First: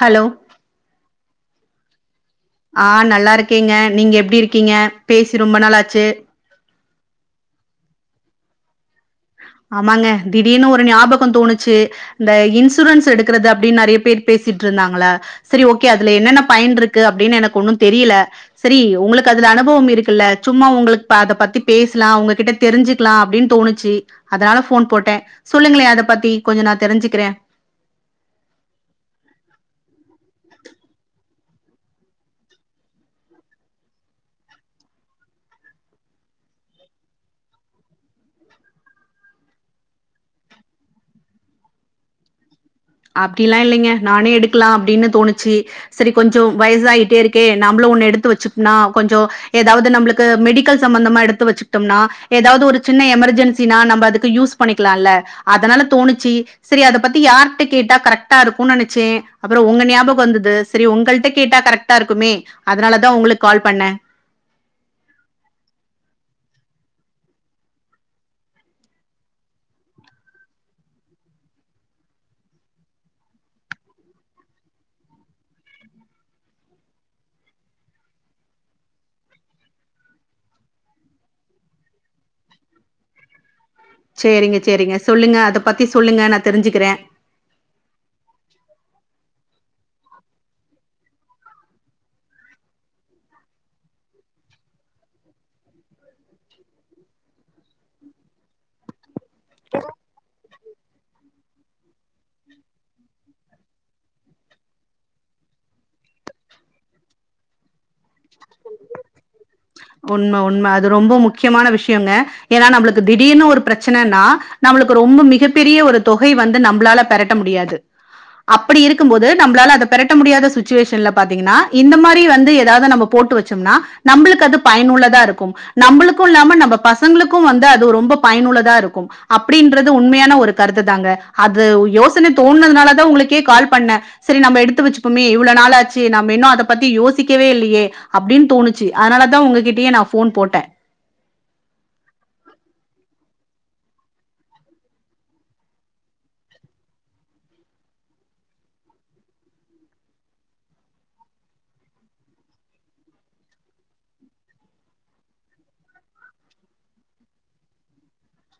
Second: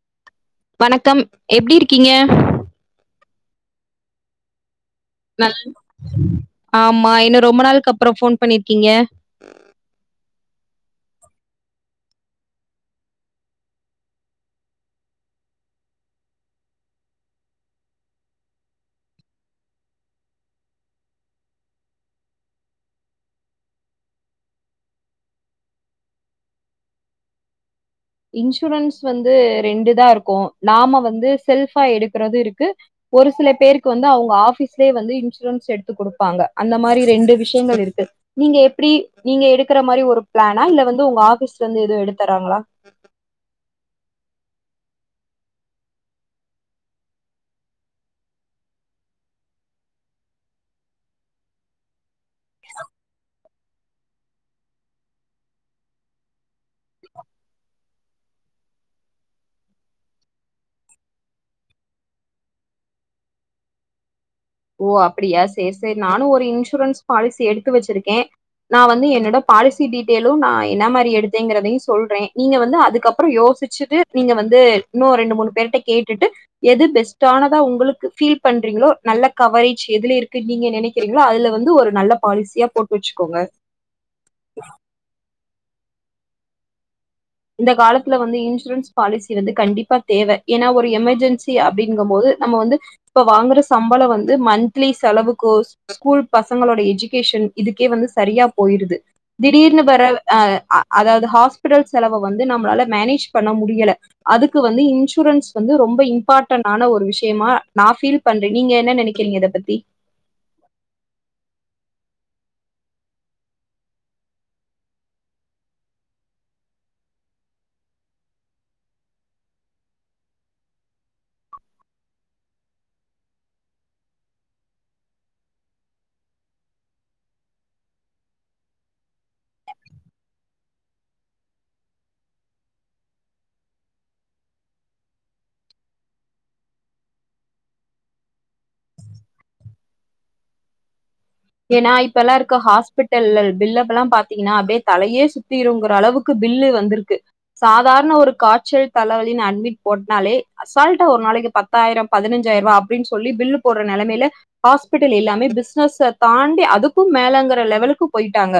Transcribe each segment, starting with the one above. Hello. வணக்கம் எப்படி இருக்கீங்க ஆஹ் நல்லா இருக்கேங்க நீங்க எப்படி இருக்கீங்க பேசி ரொம்ப நாள் ஆச்சு. ஆமா இன்னும் ரொம்ப நாளைக்கு அப்புறம் போன் பண்ணிருக்கீங்க ஆமாங்க திடீர் னு ஒரு ஞாபகம் தோணுச்சு இந்த இன்சூரன்ஸ் எடுக்கிறது அப்படின்னு நறையபேர் பேசிட்டு இருந்தாங்களா சரி ஓகே அதுல என்னென்ன பயன் இருக்கு அப்படின்னு எனக்கு ஒன்னும் தெரியல சரி உங்களுக்கு அதுல அனுபவம் இருக்குல்ல சும்மா உங்களுக்கு அத பத்தி பேசலாம் உங்ககிட்ட தெரிஞ்சுக்கலாம் அப்படின்னு தோணுச்சு அதனால போன் போட்டேன் சொல்லுங்களேன் அத பத்தி கொஞ்சம் நான் தெரிஞ்சுக்கிறேன் இன்சூரன்ஸ் வந்து ரெண்டு இத இருக்கும் நாம வந்து செல்பா எடுக்கறது இருக்கு ஒரு சில பேருக்கு வந்து அவங்க ஆபீஸ்லயே வந்து இன்சூரன்ஸ் எடுத்து கொடுப்பாங்க அந்த மாதிரி ரெண்டு விஷயங்கள் இருக்கு நீங்க எப்படி நீங்க எடுக்கற மாதிரி ஒரு பிளானா இல்ல வந்து உங்க ஆபீஸ்ல இருந்து எதவும் எடுடுத்தறாங்களா அப்படிலாம் இல்லைங்க நானே எடுக்கலாம் அப்படின்னு தோணுச்சு சரி கொஞ்சம் வயசாயிட்டே இருக்கே நம்மளும் ஒண்ணு எடுத்து வச்சுோம்னா கொஞ்சம் ஏதாவது நம்மளுக்கு மெடிக்கல் சம்பந்தமா எடுத்து வச்சுட்டோம்னா ஏதாவது ஒரு சின்ன எமர்ஜென்சினா நம்ம அதுக்கு யூஸ் பண்ணிக்கலாம்ல்ல அதனால தோணுச்சு சரி அதை பத்தி யார் கேட்டா கரெக்டா இருக்கும்னு நினைச்சேன் அப்புறம் உங்க ஞாபம் வந்தது சரி உங்கள்கிட்ட கேட்டா கரெக்டா இருக்குமே அதனால தான் உங்களுக்கு கால் பண்னேன் ஓ அப்படியா சேரி சேரி நானும் ஒரு இன்சூரன்ஸ் பாலிசி எடுத்து வச்சிருக்கேன் நான் வந்து என்னோட பாலிசி டீட்டெயலும் நான் என்ன மாதிரி எடுத்தேங்கறதையும் சொல்றேன் நீங்க வந்து அதுக்கப்புறம் யோசிச்சுட்டு நீங்க வந்து இன்னும் ரெண்டு மூணு பேருட்ட கேட்டுட்டு எது பெஸ்ட்டானதா உங்களுக்கு பீல் பண்றீங்களோ நல்ல கவரேஜ் எதுல இருக்கு நீங்க நினைக்கிறீங்களோ அதுல வந்து ஒரு நல்ல பாலிசியா போட்டு வச்சுக்கோங்க செரிங்க செரிங்க சொல்லுங்க அத பத்தி சொல்லுங்க நான் தெரிஞ்சுக்கிறேன் இந்த காலத்துல வந்து இன்சூரன்ஸ் பாலிசி வந்து கண்டிப்பா தேவை ஏன்னா ஒரு எமெர்ஜென்சி அப்டிங்கும் போது நம்ம வந்து இப்ப வாங்குற சம்பளம் வந்து மந்த்லி செலவுக்கோ ஸ்கூல் பசங்களோட எஜுகேஷன் இதுக்கே வந்து சரியா போயிருது திடீர்னு பாரு ஆஹ அதாவது ஹாஸ்பிடல்ஸ் செலவை வந்து நம்மால மேனேஜ் பண்ண முடியல அதுக்கு வந்து இன்சூரன்ஸ் வந்து ரொம்ப இம்பார்டனான ஒரு விஷயமா நான் பீல் பண்றேன் நீங்க என்ன நினைக்க உண்மை உண்மை அது ரொம்ப முக்கியமான விஷயம் க்கியம்ங்க ஏன்னா நம்பளுக்கு திடீர்னு ஒரு பிரச்சனனா நம்மளுக்கு ரொம்ப மிகப்பெரிய ஒரு தொகை வந்து நம்பளால பெரட்ட முடியாது. அப்படி இருக்கும்போது நம்பளால அத பெரட்ட முடியாத சுச்சுவேஷன்ல பாத்தீங்கன்னா இந்த மாரி வந்து எதாவது நம்ம போட்டு வச்சோம்னா நம்பளு க்கு அது பயனுள்ளதா இருக்கும். நம்பளுக்கு இல்லாம நம்ப பசங்களுக்கு வந்து அது ரொம்ப பயனுள்ளதா இருக்கு அப்படின்றது உண்மையான ஒரு கருத்துதாங்க. அது யோசன தோணுனதுனாலதா உங்களுக்கே கால் பண்ணே சரி நம்ம எடுத்து வச்சுப்பமே இ்வ்ளோ நாளாச்சு நம்ம இன்னு அத பத்தி யோசிக்கவே இல்லயே அப்டின்னு தோணுச்சு அதனாலதா உங்ககிட்டயே நா ஃபோன் போட்டே ஏன்னா இப்ப எல்லா இருக்க ஹாஸ்பிட்டல்ல பில்லுகள்லா பாத்தீங்கன்னா அப்டியே தலையே சுத்திருங்கற அளவுக்கு பில்லு வந்திருக்கு. சாதாரண ஒரு காச்சல் தலவலின்னு அட்மிட் போட்னாலே அசால்ட்டா ஒரு நாளைக்கி பத்தாயிரோ பதினஞ்சாயர்ருவா அப்டின்னு சொல்லி பில்லு போடுற நெலமையில ஹாஸ்பிட்டல் எல்லாமே பிசினஸ தாண்டி அதுக்கும் மேலங்கற லெவலுக்கு போயிட்டாங்க.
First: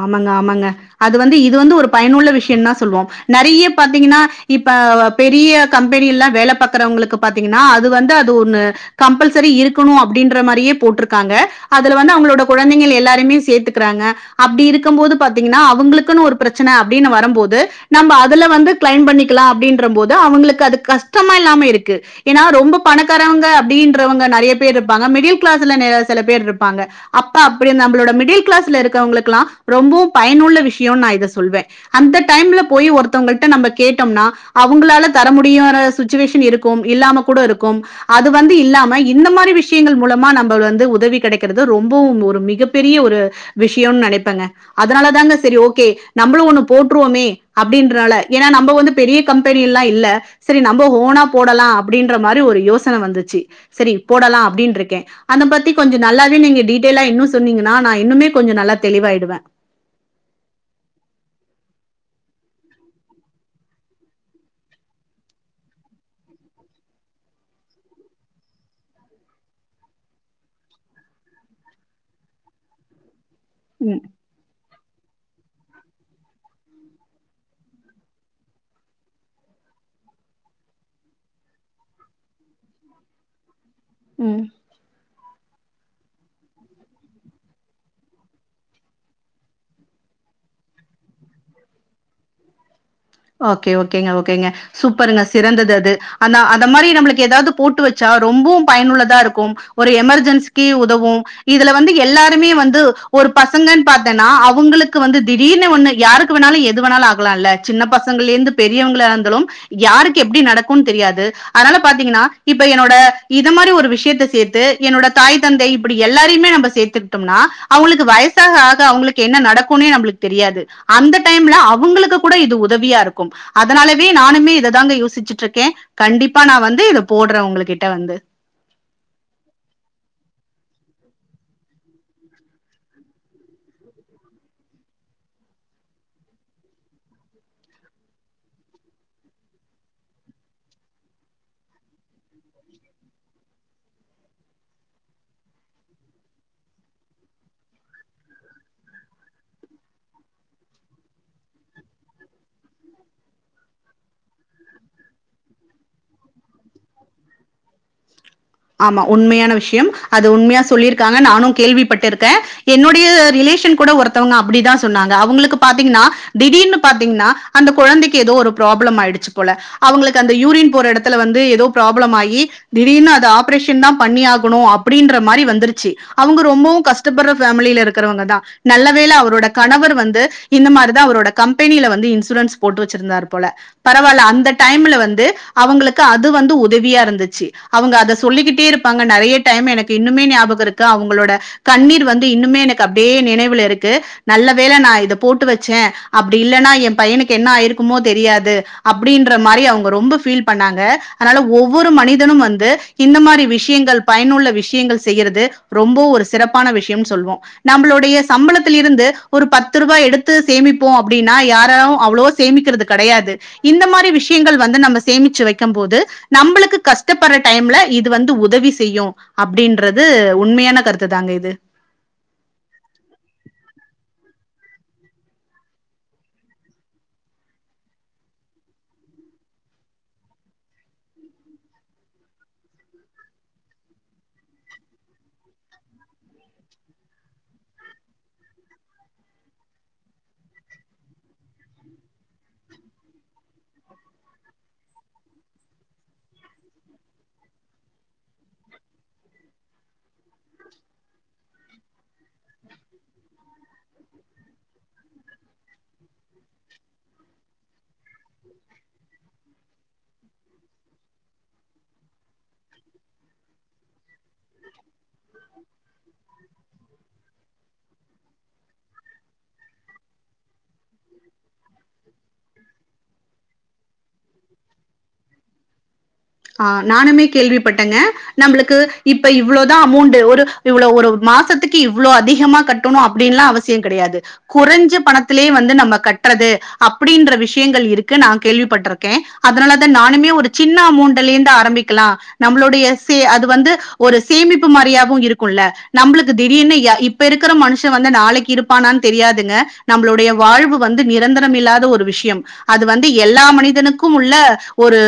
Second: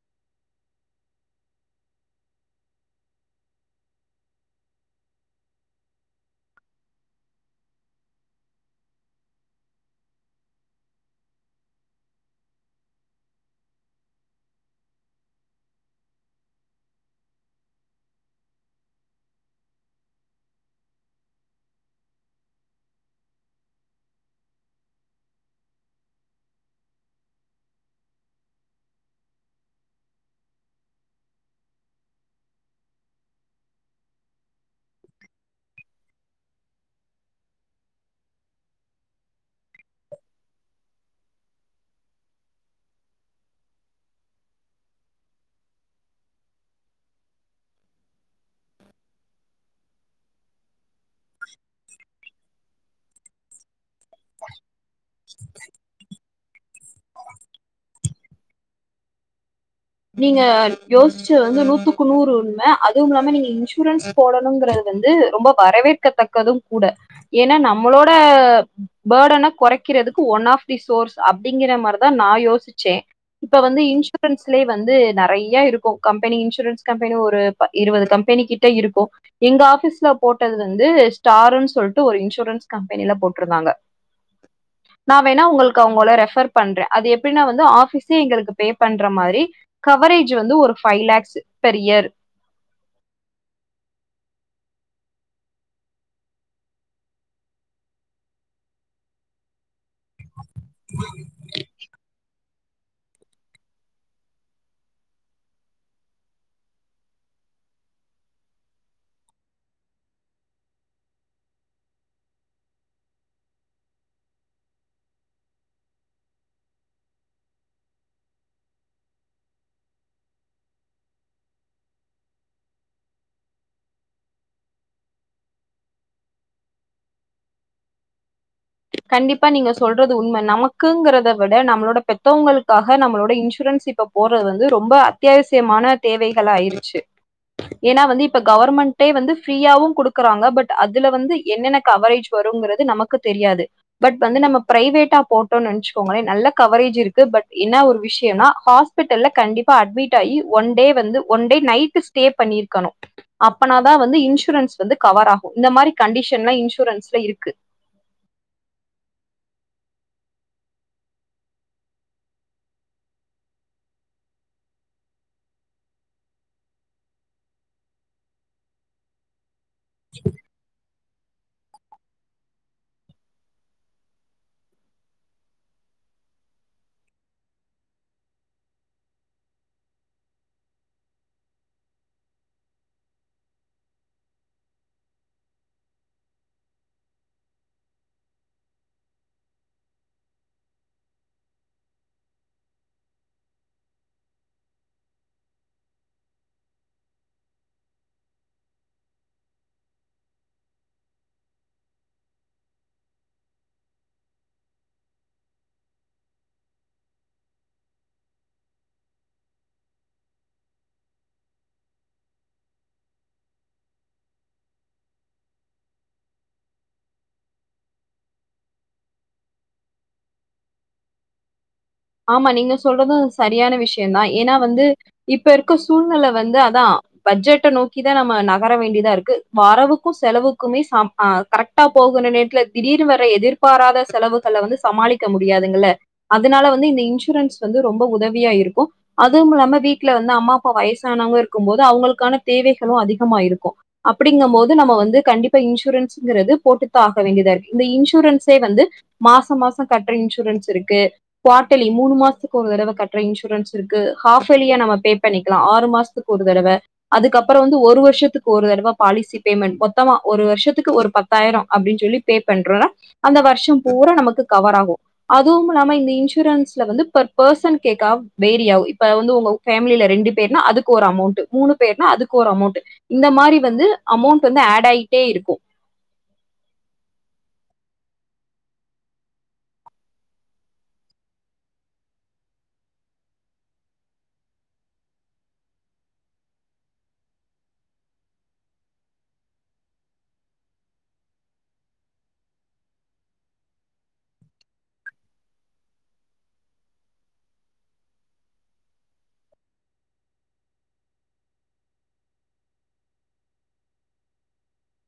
ஆமாங்க ஆமாங்க. அது வந்து இது வந்து ஒரு பயனுள்ள விஷயந்தா சொல்வோ நெறைய பாத்தீங்கன்னா இப்ப பெரிய கம்பெனி எல்லா வேல பாக்கறவங்களுக்கு பாத்தீங்கன்னா அது வந்து அது ஒண்ணு கம்பல்சரி இருக்கணு அப்டின்ற மாரியே போட்ருக்காங்க. அதுல வந்து அவங்களோட குழந்தைகள் எல்லாருமே சேத்துக்கறாங்க அப்டி இருக்கும் போது பாத்தீங்கன்னா அவங்களுக்குன்னு ஒரு பிரச்சன அப்டின்னு வரம்போது நம்ம அதுல வந்து கிளைம் பண்ணிக்கலா அப்டின்றம் போது அவங்களுக்கு அது கஷ்டமா இல்லாம இருக்கு. ஏன்னா ரொம்ப பணக்காரவங்க அப்டின்றவங்க நெறைய பேர் இருப்பாங்க மிடில் கிளாஸ்ல நெ சில பேர் இருப்பாங்க. அப்ப அப்படி நம்பளோட மிடில் கிளாஸ்ல இருக்கவங்களு க்லா ரொம்பவு பயனுள்ள விஷயோன்னு நா இத சொல்வே. அந்த டைம்ல போய் ஒருத்தவுங்கள்ட்ட நம்ம கேட்டோம்னா அவங்களால தர முடியார சுச்சுவேஷன் இருக்கும் இல்லாம கூட இருக்கும் அது வந்து இல்லாம இந்த மாரி விஷயங்கள் மூலமா நம்பள் வந்து உதவி கெடைக்கிறது ரொம்பவு ஒரு மிகப்பெரிய ஒரு விஷயோன்னு நெனை ப்பங்க அதனாலதாங்க செரி ஓகே நம்மளு ஒண்ணு போட்ருவோமே அப்டின்றனால ஏன்னா நம்ம வந்து பெரிய கம்பெனி எல்லா இல்ல செரி ந ம்ப ஓனா போடலா அப்படின்ற மாரி ஒரு யோச ன வந்துச்சு சரி போடலா அப்டின்ருக்கே அத பத்தி கொஞ்சொ நல்லாவே நீங்க டீடெய்லா இன்னு சொன்னீங்கன்னா நா இன்னுமே கொஞ்ச நல்லா தெளிவாயிடுவே நீங்க யோசிச்சது வந்து நூத்துக்கு நூறு உண்ம அதுவும் இல்லாம நீங்க இன்சூரன்ஸ் போடணுங்கிறது வந்து ரொம்ப வரவேற்கத்தக்கதுங் கூட ஏன்னா நம்மளோட ப் பர்டன கொறைக்கிறதுக்கு ஒன் ஆஃப் தி சோர்ஸ் அப்டிங்கிற மாரிதா நா யோசிச்சே. இப்ப வந்து ம் இன்சூரன்ஸ் வந்து நெறைய இருக்கு கம்பெனி இன்சூரன்ஸ் கம்பெனி ஒரு ப இருபது கம்பெனி கிட்ட இருக்கு. எங்க ஆஃபீஸ்ல போட்டது வந்து ஸ்டாருன்னு சொல்ட்டு ஒரு இன்சூரன்ஸ் கம்பெனில போட்ருந்தாங்க. ம் நா வேண்ணா உங்களுக்கு அவங்கள ரெஃபர் பண்றே. அது எப்பிடினா வந்து ஆஃபீஸே எங்களுக்கு பே பண்ற மா ரி கவரேஜ் வந்து ஒரு five lakhs per year okay ஓகேங்க ஓகேங்க சூப்பருங்க சிறந்தது அது. அந்த அந்த மாரி நம்மளுக்கு எதாவது போட்டு வச்சா ரொம்பவு பயனுள்ளதா இருக்கும். ஒரு எமர்ஜென்சிக்கு உதவு இதுல வந்து எல்லாருமே வந் து ஒரு பசங்கன்னு பாத்தேன்னா அவங்களுக்கு வந்து திடீர்னு ஒண்ணு யாருக்கு வேண்ணாலு எது வேண்ணாலு ஆகலா இல்ல சின்னப் ப சங்கள்ல இருந்து பெரியவங்களா இருந்தாலு யாருக்கு எப்டி நடக்குன் தெரியாது. அதனால பாத்தீங்கன்னா இப்ப என்னோட இது மாரி ஒரு விஷயத்த சேத்து என்னோட தாய் தந்தை இப்பிடி எல்லாருயுமே நம்ப சேத்துக்கிட்டோம்னா அவங்களுக்கு வயசாக ஆக அவங்களுக்கு என்ன நடக்குன்னே நம்பளுக்கு தெரியாது. அந்த டைம்ல அவங்களுக்கு கூட இது உதவியா இருக்கும். அதனாலவே நானுமே இததாங்க யோசிச்சுட்ருக்கே. கண்டிப்பா நா வந்து இத போடுறே உங்களுகிட்ட வந்து. கண்டிப்பா நீங்க சொல்றது உண்ம. நமக்குங்கிறத விட நம்மளோட பெத்தவங்களுக்காக நம்மளோட இன்சூரன்ஸ் இப்ப போடறது வந்து ரொம்ப அத்தியாவசியமான தேவைகளா ஆயிருச்சு. ஏன்னா வந்து இப்ப கவர்மெண்ட்டே வந்து ஃப்ரீயாவு குடுக்குறாங்க. பட் அதுல வந்து என்னென்ன கவரேஜ் வருங்கறது நமக்கு தெரியாது. பட் வந்து நம்ம ப்ரைவேட்டா போட்டோன்னு நெனைச்சுக்கோங்களே நல்ல கவரேஜ் இருக்கு. பட் என்ன ஒரு விஷயம்னா ஹாஸ்பிட்டல்ல கண்டிப்பா அட்மிட் ஆகி ஒன் டே வந்து ஒன் டே நைட்டு ஸ்டே பண்ணிருக்கணு. அப்பனாதா வந்து இன்சூரன்ஸ் வந்து கவர் ஆகு. இந்த மாரி கண்டிஷன்லா இன்சூரன்ஸ்ல இருக்கு. ஆமா உண்மையான விஷயம். அது உண்மையா சொல்லிருக்காங்க நானு கேள்விப்பட்டிருக்கே. என்னுடைய ரிலேஷன் கூட ஒருத்தவங்க அப்டிதா சொன்னாங்க. அவங்களுக்கு பாத்தீங்கன்னா திடீர்னு பாத்தீங்ன்னா அந்த கொழந்தைக்கி எதோ ஒரு ப்ராப்ளம் ஆயிடுச்சு போல அவங்களுக்கு அந்த யூரின் போற எடத் துல வந்து எதோ ப்ராப்ளம் ஆகி திடீர்னு அது ஆ ப்ரேஷன்தா பண்ணியாகனு அப்படின்ற மாரி வந்துருச்சு. அவங்க ரொம்பவு கஷ்டப்படுற ஃபேமிலில இருக்கிறவங்கதா. நல்லவேள அவரோட கணவர் வந்து இந்த மாரிதா அவரோட கம்பெனில வந்து இன்சூரன்ஸ் போட்டு வச்சிருந்தாரு போல பரவால்ல அந்த டைம்ல வந்து அவுங்களுக்கு அது வந்து உதவியா இருந்துச்சு. அவுங்க அத சொல்லிக்கிட்டே இருப்பாங்க நெறைய டைம் எனக்கு இன்னுமே ஞாபகோ இருக்கு அவங்களோட கண்ணீர் வந்து இன்னுமே எனக்கு அப்டியே நினைவுல இருக்கு. நல்ல வேள நா இத போட்டு வச்சே அப்டி இல்லன்னா என் பையனுக்கு என்ன ஆயிருக்குமோ தெரியாது அப்டின்ற மாரி அவங்க ரொம்ப ஃபீல் பண்ணாங்க. அதனால ஒவ்வொரு மனிதனும் வந்து இந்த மாரி விஷயங்கள் பயனுள்ள விஷயங்கள் செய்யறது ரொம்ப ஒரு சிறப்பான விஷயம்னு சொல்வோ. நம்பளுடைய சம்பளத்தில் இருந்து ஒரு பத்து ரூபா எடுத்து சேமிப்போ அப்டின்னா யாரு அவ்ளவா சேமிக்கிறது கெடையாது. இந்த மாரி விஷயங்கள் வந்து நம்ம சேமிச்சு வைக்கும் போது நம்பளுக்கு கஷ்டப்படுற டைம்ல இது வந்து உதவி செய்யு அப்டின்றது உண்மையான கருத்துதாங்க இது ஆமா நீங்க சொல்றது சரியான விஷயந்தா ஏன்னா வந்து இப்ப இருக்க சூழ்நெல வந்து அதா பட்ஜெட்ட நோக்கிதா நம்ம நகர வேண்டியதா இருக்கு. வரவுக்கு செலவுக்குமே சம் ஆ கரெக்டா போகற நேரத்துல திடீர்னு வர எதிர்பாராத செலவுகள வந்து சமாளிக்க முடியாதுங்கல்ல அதனால வந்து இந்த இன்சூரன்ஸ் வந்து ரொம்ப உதவியா இருக்கு. அதுவும் இல்லாம வீட்ல வந்து அம்மா அப்பா வயசானவங்க இருக்கும்போது அவங்களுக்கான தேவைகளு அதிகமா இருக்கு அப்படிங்கும் போது நம்ம வந்து கண்டிப்பா இன்சூரன்ஸுங்கறது போட்டுத்தா ஆக வேண்டியதா இருக்கு. இந்த இன்சூரன்ஸே வந்து மாச மாச கட்ற இன்சூரன்ஸ் இருக்கு குவாட்டலி மூணு மாசத்துக்கு ஒரு தடவ கட்ற இன்சூரன்ஸ் இருக்கு ஹாஃப் ஏலியா நம்ம பே பண்ணிக்கலா ஆறு மாசத்துக்கு ஒரு தடவ அதுக்கப்புற வந்து ஒரு வருஷத்துக்கு ஒரு தடவ பாலிசி பேமெண்ட் மொத்தமா ஒரு வருஷத்துக்கு ஒரு பத்தாயிரோ அப்டின்னு சொல்லி பே பண்றோனா அந்த வருஷம் பூரா நமக்கு கவர் ஆகு அதுவும் இல்லாம இந்த இன் சூரன்ஸ்ல வந்து பர் பெர்சன்க்கேக்கா வேரி ஆவு. இப்ப வந்து உங்க ஃபேமிலில ரெண்டு பேருனா அதுக்கு ஒரு அமௌண்ட்டு மூணு பேருனா அதுக்கு ஒரு அமௌண்ட்டு இந்த மாரி வந்து அமௌண்ட் வந்து ஆட் ஆயிட்டே இருக்கு ஆ நானுமே கேள்விப்பட்டங்க நம்புளுக்கு இப்ப இவ்ளோ தா அமௌண்டு ஒரு இவ்ளோ ஒரு மாசத்துக்கு இவ்ளோ அதிகமா கட்டணோ அப்டின்லா அவசிய கெடையாது குறைஞ்சு பணத்திலே வந்து நம்ம கட்றது அப்டின்ற விஷயங்கள் இருக்கு நா கேள்விப்பட்டிருக்கே அதனால தா நானுமே ஒரு சின்ன அமௌண்ட் முதலேருந்து ஆரம்பிக்லா நம்ளுடைய சே அது வந்து ஒரு சேமிப்பு மாரியாவு இருக்குல நம்ளுக்கு திடீர்னு யா இப்பருக்கற மனுஷா வந்து நாளைக்கு இருப்பானனு தெரியாதுங்க நம்ளுடைய வாழ்வு வந்து நிரந்தரம் இல்லாத ஒரு விஷ்யம் அது வந்து எல்லா மனிதனுக்கும் உள்ள ஒரு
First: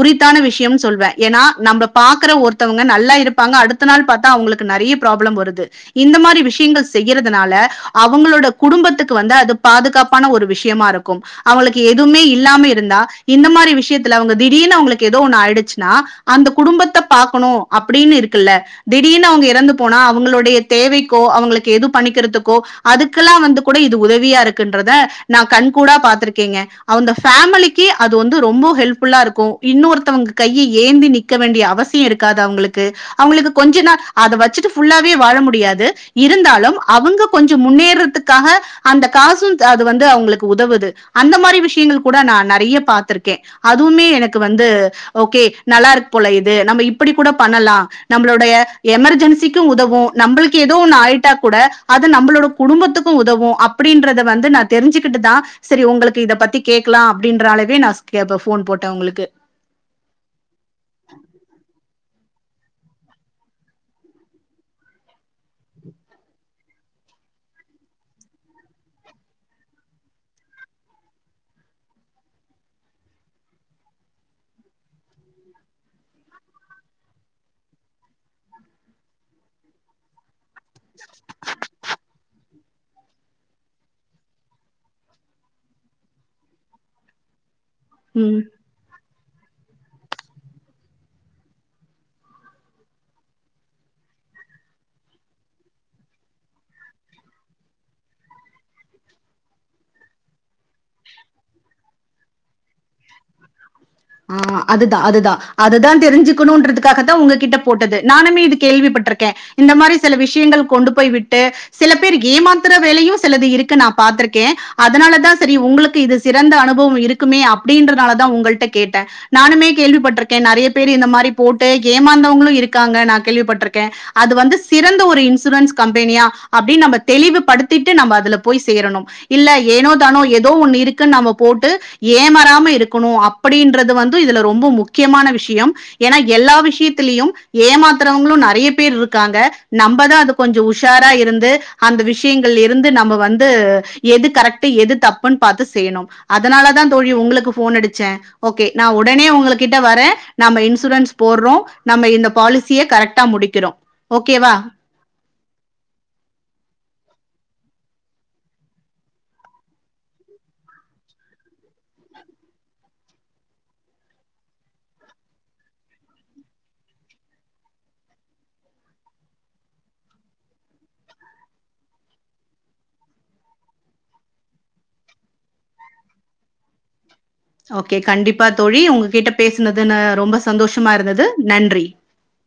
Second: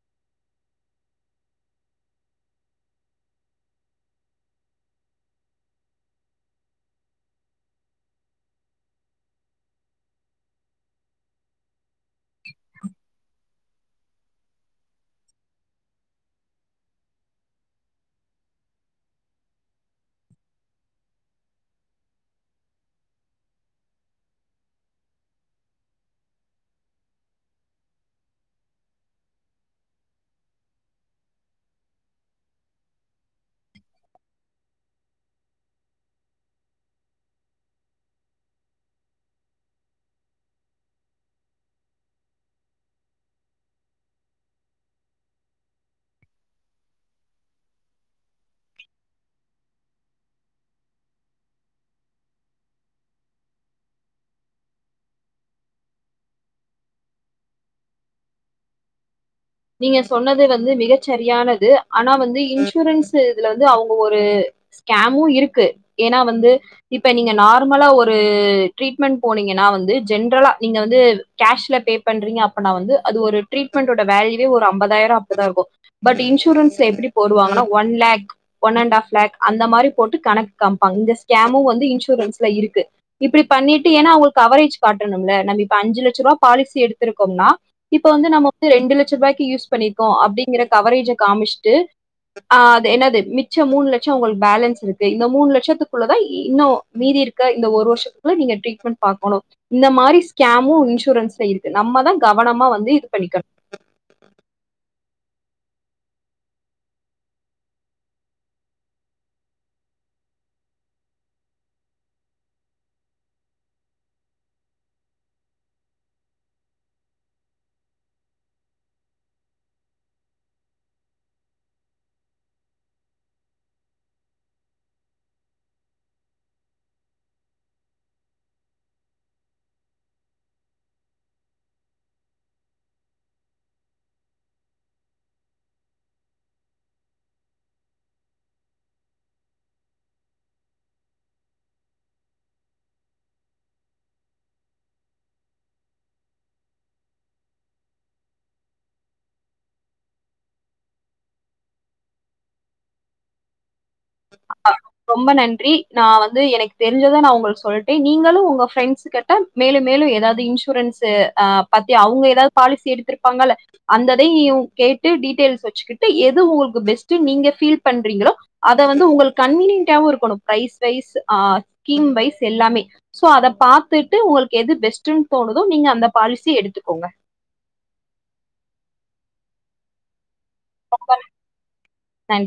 உரித் தான விஷ்யம்னு சொல்வ ஏனா நம்ள பாக்கற ஒருத்தவங்க நல்லா இருப்பாங்க அடுத்த நாள் பாத்தா அவ்ளுக்கு நறிய ப்ராப்ளம் வருது இந்த மாரி விஷ்யங்கள் செய்யறதுனால அவுங்களோட குடும்பத்துக்கு வந்து அது பாதுகாப்பான ஒரு விஷ்யமாருக்கும் அவளுக் எதுமே இல்லாம இருந்தா இந்த மாரி விஷ் விஷயத்துல அவ்ங்க திடீர்னு அவ்ங்ளுக் கெதோ ஒன்னு ஆய்டுச்சினா அந்த குடும்பத்த பாக்கணு அப்டின்னு இருக்குல திடீர்னு அவுங்க எறந்து போனா அவுங்களுடைய தேவைக்கோ அவுங்களுக்கு எது பண்ணிக்கறதுகோ அதுக்கெல்ல வந்து கூட இது உதவியா இருக்குன்றத நா கண் கூடா பாத்திருக்கெங்க அவுந்த ஃபேமிலிக்கி அது வந்து ரொம்ப ஹெல்ப் ஃபுல்லா இருக்கு இன்னொருத்தவங்க கையி ஏந்தி நிக்க வேண்டிய அவசியோ இருக்காது அவுங்ளுக்கு அவுங்ளுக்கு கொஞ்சு நா அத வச்சுட்டு ஃபுல்லாவே வாழ முடியாது இருந்தாலும் அவுங்க கொஞ்சோ முன்னேறதுக்காக அந்த காசும் தா அது வந்து அவுங்ளுக்கு உதவுது அந்த மாரி விஷ்யங்கள் கூட நா நறைய பாத்திருக்கே அதுவுமே எனக் க்கு வந்து ஓகே நல்லாருக்கு போல இது நம்ம இப்டி கூடோ பண்ணலா நம்ளுடைய எமர்ஜென்சிக்கு உதவும் நம்பிளிகி எதோ ஒன்னு ஆய்டா கூட அது நம்பளோட குடும்பத்துக்கும் உதவும் அப்டின்றத வந்து நா தெரிஞ்சிகிட்டு தா செரி உங்களுக்கு இத பத்தி கேக்லா அப்டின்ற அழகு நா சொ இப்ப ஃபோன் போட்ட உங்ளுக்கு நீங்க சொன்னது வந்து மிக செரியானது ஆனா வந் இது இன்சூரன்ஸு இதுல வந்து அவுங்க ஒரு ஸ்கேமு இருக்கு ஏனா வந்து இப்ப நீங்க நார்மலா ஒரு ட்ரீட்மென்ட் போனீங்கனா வந்து ஜென்ரலா நீங்க வந்து கேஷ்ல பே பண்றீங்க அப்பனா வந்து அது ஒரு ட்ரீட்மென்டோட வேல்யூ எப்டியு ஒரு அம்பதாயிரோ அப்டி தா இருக்கும் பட் இன்சூரன்ஸ் எப்டி போடுவாங்கனா one lakh one and half lakh அந்த மாரி போட்டு கணக் காம்ப் ஃபங்கஸ் ஸ்கேமு வந்து இன்சூரன்ஸ்ல இருக் கு இப்டி பண்ணிட்டு ஏனா அவுங்ளுக்கு கவரேஜ் காட்டணும்ல நம்ம இப்ப அஞ்சு லட்ச ரூபா பாலிசி எடுத்திருக்கோம்னா இப்ப வந்து ம் நமக்கு ரெண்டு லட் லட்ச ரூபாய்க்கி யூஸ் பண்ணிருக்கோ அப்டிங்ற கவரேஜ காமிச்ட்டு ஆ அது என்னது மிச்சோ மூணு லட்சோ உங்ளுக் பேலன்ஸ் இருக்கு இந்த மூணு லட்சத்துக்குள்ள தா இ இன்னும் மீதி இருக்க இந்த ஒரு வருஷத்துக்கு நீங்க ட்ரீட்மென்ட் பாக்கணு இந்த மாரி ஸ்கேமு இன்சூரன்ஸ்ல இருக்கு நம்ம தா கவனமா வந்து இது பண்ணிக்கணு ஆ அதுதா அதுதா அதுதா தெரிஞ்சுக்குணுன்றதுக்காக தா உங்ககிட்ட போட்டது நானுமே இது கேள்விப்பட்டிருக்க இந்த மாரி சில விஷ்யங்கள் கொண்டு போய் விட்டு சில பேர் ஏமாத்துற வேலயு சிலது இருக்கு நா பாத்திருக்க அதனால தா சரி உங்ளுக்கு இது சிறந்த அனுபவம் இருக்குமே அப்டின்றதுனால தா உங்கள்ட கேட்ட நானுமே கேள்விப்பட்டிருக்க நறைய பேர் இந்த மாரி போட்டு ஏமாந்தவங்களு இருக்காங்க நா கேள்விப்பட்டிருக்க அது வந்து சிறந்த ஒரு இன்சூரன்ஸ் கம்பெனியா அப்டின் நம்ம தெளிவுபடுத்திட்டு நம்ம அதுல போய் சேரணு இல்ல ஏனோ தானோ ஏதோ ஒன்னு இருக்கு நாம போட்டு ஏமாறாம இருக்குணு அப் அப்டின்றது வந்து இதுல ரொம்ப முக்கியமான விஷ்யம் ஏனா எல்லா விஷ்யத்திலியு ஏமாத்தறவங்ளு நறைய பேர் இருக்காங்க நம்ப தா அது கொஞ்சோ உஷாரா இருந்து அந்த விஷ்யங்கள்ல இருந்து நம்ப வந்து எது கரெக்ட் எது தப்புன்னு பாத்து செய்ணு அதனால தா தோழி உங்ளுக்கு ஃபோன் அடிச்ச ஓகே நா ஒடனே உங்களுகிட்ட வர நாம இன்சூரன்ஸ் போடுறோ நம்ம இந்த பாலிசிய கரெக்டா முடிக்கிறோ ம் ஆ ரொம்ப நன் றி நா வந்து எனக்கு தெரிஞ்சத நா உங்ளுக் சொல்டே நீங்களு உங்க ஃரெண்ட்ஸ் கிட்ட மேலு மேலு ஏதாது இன்சூரன்ஸு ஆ பத்தி அவ்ங்க ஏதாது பாலிசி எடுத்திருப்பாங்கல்ல அந்ததையு கேட்டு டீட்டெயல்ஸ் வச்சுக்கிட்டு எது உங்ளுக்கு பெஸ்ட்டு நீங்க ஃபீல் பண்றீங்களோ அத வந்து உங்களுக்கு கன்வீனியன்டாவு இருக்கணு பைஸ் வைஸ் ஆ ஸ்கீம் வைஸ் எல்லாமே சோ அத பாத்துட்டு உங்ளுக்கு எது பெஸ்டுனு தோணுதோ நீங்க அந்த பாலிசி எடுத்துக்கோங்க ஓகே கண்டிப்பா தோழி உங்ககிட்ட பேசுனதுனு ரொம்ப சந்தோஷமாக இருந்தது நன்றி நன்றி